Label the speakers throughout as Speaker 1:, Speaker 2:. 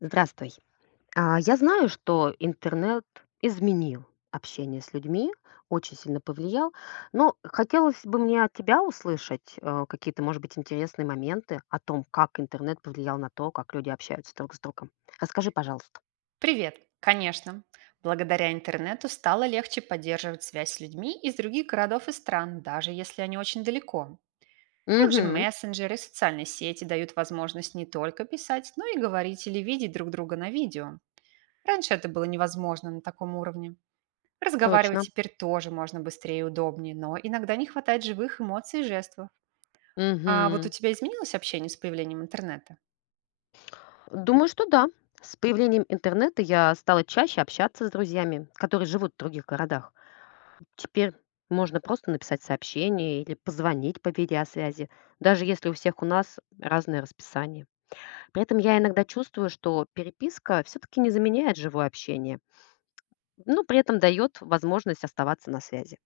Speaker 1: Здравствуй. А, я знаю, что интернет изменил общение с людьми, очень сильно повлиял, но хотелось бы мне от тебя услышать какие-то, может быть, интересные моменты о том, как интернет повлиял на то, как люди общаются друг с другом. Расскажи, пожалуйста.
Speaker 2: Привет! Конечно. Благодаря интернету стало легче поддерживать связь с людьми из других городов и стран, даже если они очень далеко. Также
Speaker 1: Угу,
Speaker 2: мессенджеры и социальные сети дают возможность не только писать, но и говорить или видеть друг друга на видео. Раньше это было невозможно на таком уровне. Разговаривать
Speaker 1: точно.
Speaker 2: теперь тоже можно быстрее и удобнее, но иногда не хватает живых эмоций и жестов. А вот у
Speaker 1: Угу.
Speaker 2: тебя изменилось общение с появлением интернета?
Speaker 1: Думаю, что да. С появлением интернета я стала чаще общаться с друзьями, которые живут в других городах. Теперь можно просто написать сообщение или позвонить по видеосвязи, даже если у всех у нас разное расписание. При этом я иногда чувствую, что переписка все-таки не заменяет живое общение, но при этом дает возможность оставаться на связи.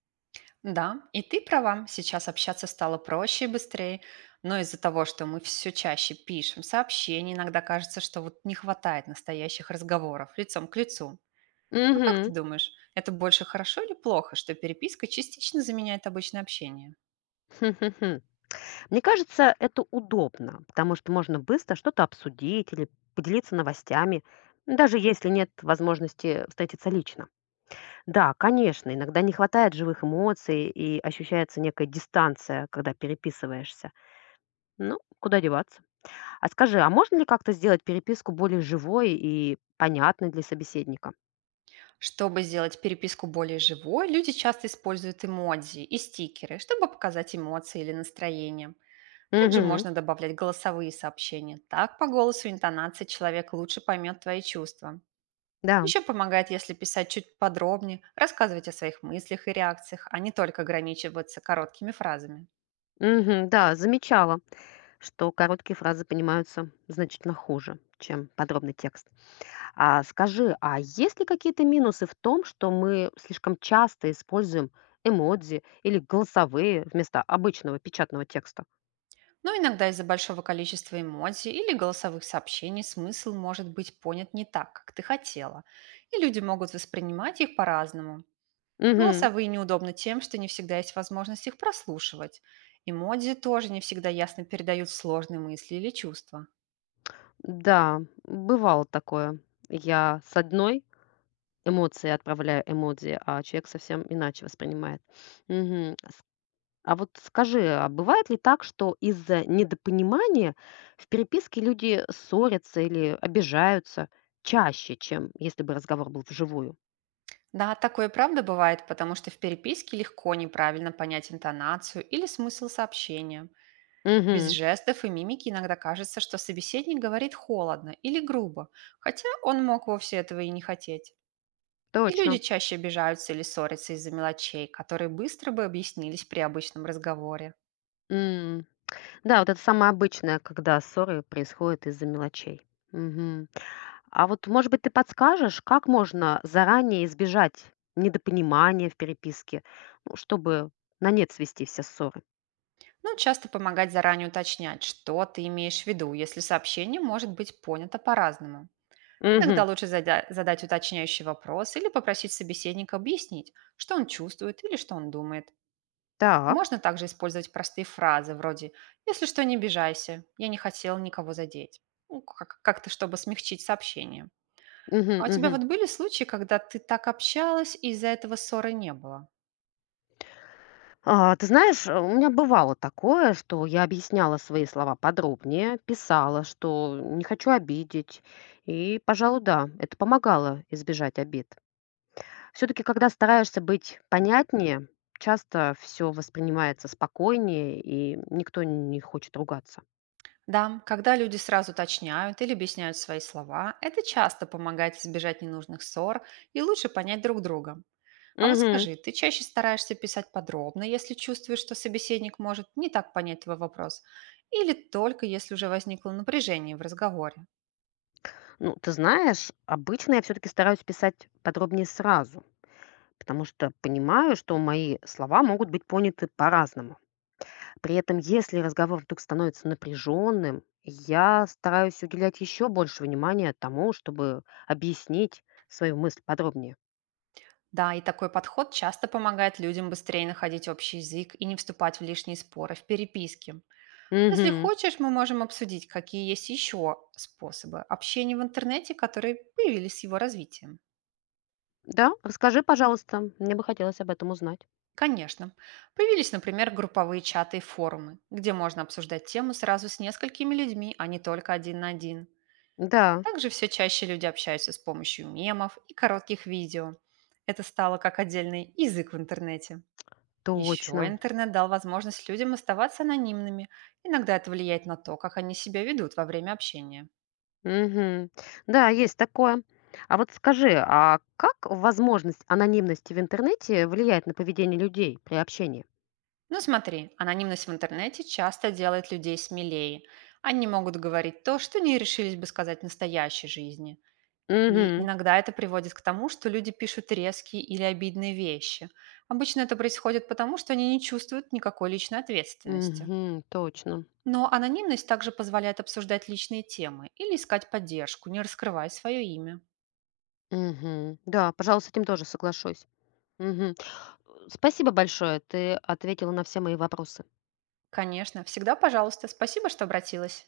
Speaker 2: Да, и ты права, сейчас общаться стало проще и быстрее, но из-за того, что мы все чаще пишем сообщения, иногда кажется, что вот не хватает настоящих разговоров лицом к лицу. Ну как ты
Speaker 1: Угу.
Speaker 2: думаешь, это больше хорошо или плохо, что переписка частично заменяет обычное общение?
Speaker 1: Хм-хм-хм. Мне кажется, это удобно, потому что можно быстро что-то обсудить или поделиться новостями, даже если нет возможности встретиться лично. Да, конечно, иногда не хватает живых эмоций и ощущается некая дистанция, когда переписываешься. Ну, куда деваться? А скажи, а можно ли как-то сделать переписку более живой и понятной для собеседника?
Speaker 2: Чтобы сделать переписку более живой, люди часто используют эмодзи и стикеры, чтобы показать эмоции или настроение. Также
Speaker 1: Угу,
Speaker 2: можно добавлять голосовые сообщения. Так по голосу и интонации человек лучше поймет твои чувства.
Speaker 1: да.
Speaker 2: Еще помогает, если писать чуть подробнее, рассказывать о своих мыслях и реакциях, а не только ограничиваться короткими фразами.
Speaker 1: Угу, да, замечала, что короткие фразы понимаются значительно хуже, чем подробный текст. А скажи, а есть ли какие-то минусы в том, что мы слишком часто используем эмодзи или голосовые вместо обычного печатного текста?
Speaker 2: Но иногда из-за большого количества эмоций или голосовых сообщений смысл может быть понят не так, как ты хотела, и люди могут воспринимать их по-разному.
Speaker 1: Угу.
Speaker 2: Голосовые неудобны тем, что не всегда есть возможность их прослушивать. Эмодзи тоже не всегда ясно передают сложные мысли или чувства.
Speaker 1: Да, бывало такое. Я с одной эмоцией отправляю эмодзи, а человек совсем иначе воспринимает. Мгм. А вот скажи, а бывает ли так, что из-за недопонимания в переписке люди ссорятся или обижаются чаще, чем если бы разговор был вживую?
Speaker 2: Да, такое и правда бывает, потому что в переписке легко неправильно понять интонацию или смысл сообщения. Без
Speaker 1: Угу,
Speaker 2: жестов и мимики иногда кажется, что собеседник говорит холодно или грубо, хотя он мог вовсе этого и не хотеть. И люди
Speaker 1: точно.
Speaker 2: чаще обижаются или ссорятся из-за мелочей, которые быстро бы объяснились при обычном разговоре.
Speaker 1: М. Да, вот это самое обычное, когда ссоры происходят из-за мелочей. Мгм. А вот, может быть, ты подскажешь, как можно заранее избежать недопонимания в переписке, ну, чтобы на нет свести все ссоры?
Speaker 2: Но часто помогать заранее уточнять, что ты имеешь в виду, если сообщение может быть понято по-разному. Иногда
Speaker 1: Мгм.
Speaker 2: лучше задать уточняющий вопрос или попросить собеседника объяснить, что он чувствует или что он думает.
Speaker 1: Так.
Speaker 2: Можно также использовать простые фразы вроде «Если что, не обижайся, я не хотел никого задеть». Ну, как-то, чтобы смягчить сообщение.
Speaker 1: Мгм,
Speaker 2: А у тебя
Speaker 1: мгм.
Speaker 2: вот были случаи, когда ты так общалась и из-за этого ссоры не было?
Speaker 1: А, ты знаешь, у меня бывало такое, что я объясняла свои слова подробнее, писала, что не хочу обидеть. И, пожалуй, да, это помогало избежать обид. Все-таки, когда стараешься быть понятнее, часто все воспринимается спокойнее, и никто не хочет ругаться.
Speaker 2: Да, когда люди сразу уточняют или объясняют свои слова, это часто помогает избежать ненужных ссор и лучше понять друг друга. А вот
Speaker 1: Мгм.
Speaker 2: скажи, ты чаще стараешься писать подробно, если чувствуешь, что собеседник может не так понять твой вопрос, или только если уже возникло напряжение в разговоре?
Speaker 1: Ну, ты знаешь, обычно я все-таки стараюсь писать подробнее сразу, потому что понимаю, что мои слова могут быть поняты по-разному. При этом, если разговор вдруг становится напряженным, я стараюсь уделять еще больше внимания тому, чтобы объяснить свою мысль подробнее.
Speaker 2: Да, и такой подход часто помогает людям быстрее находить общий язык и не вступать в лишние споры в переписке. Если
Speaker 1: Угу.
Speaker 2: хочешь, мы можем обсудить, какие есть еще способы общения в интернете, которые появились с его развитием.
Speaker 1: Да, расскажи, пожалуйста, мне бы хотелось об этом узнать.
Speaker 2: Конечно. Появились, например, групповые чаты и форумы, где можно обсуждать тему сразу с несколькими людьми, а не только один на один.
Speaker 1: Да,
Speaker 2: Также все чаще люди общаются с помощью мемов и коротких видео. Это стало как отдельный язык в интернете. Еще
Speaker 1: точно.
Speaker 2: интернет дал возможность людям оставаться анонимными. Иногда это влияет на то, как они себя ведут во время общения.
Speaker 1: Мгм. Да, есть такое. А вот скажи, а как возможность анонимности в интернете влияет на поведение людей при общении?
Speaker 2: Ну смотри, анонимность в интернете часто делает людей смелее. Они могут говорить то, что не решились бы сказать в настоящей жизни. И
Speaker 1: Мгм.
Speaker 2: иногда это приводит к тому, что люди пишут резкие или обидные вещи. Обычно это происходит потому, что они не чувствуют никакой личной ответственности.
Speaker 1: Мгм. Точно.
Speaker 2: Но анонимность также позволяет обсуждать личные темы или искать поддержку, не раскрывая свое имя.
Speaker 1: Мгм. Да, пожалуй, с этим тоже соглашусь. Мгм. Спасибо большое, ты ответила на все мои вопросы.
Speaker 2: Конечно, всегда пожалуйста. Спасибо, что обратилась.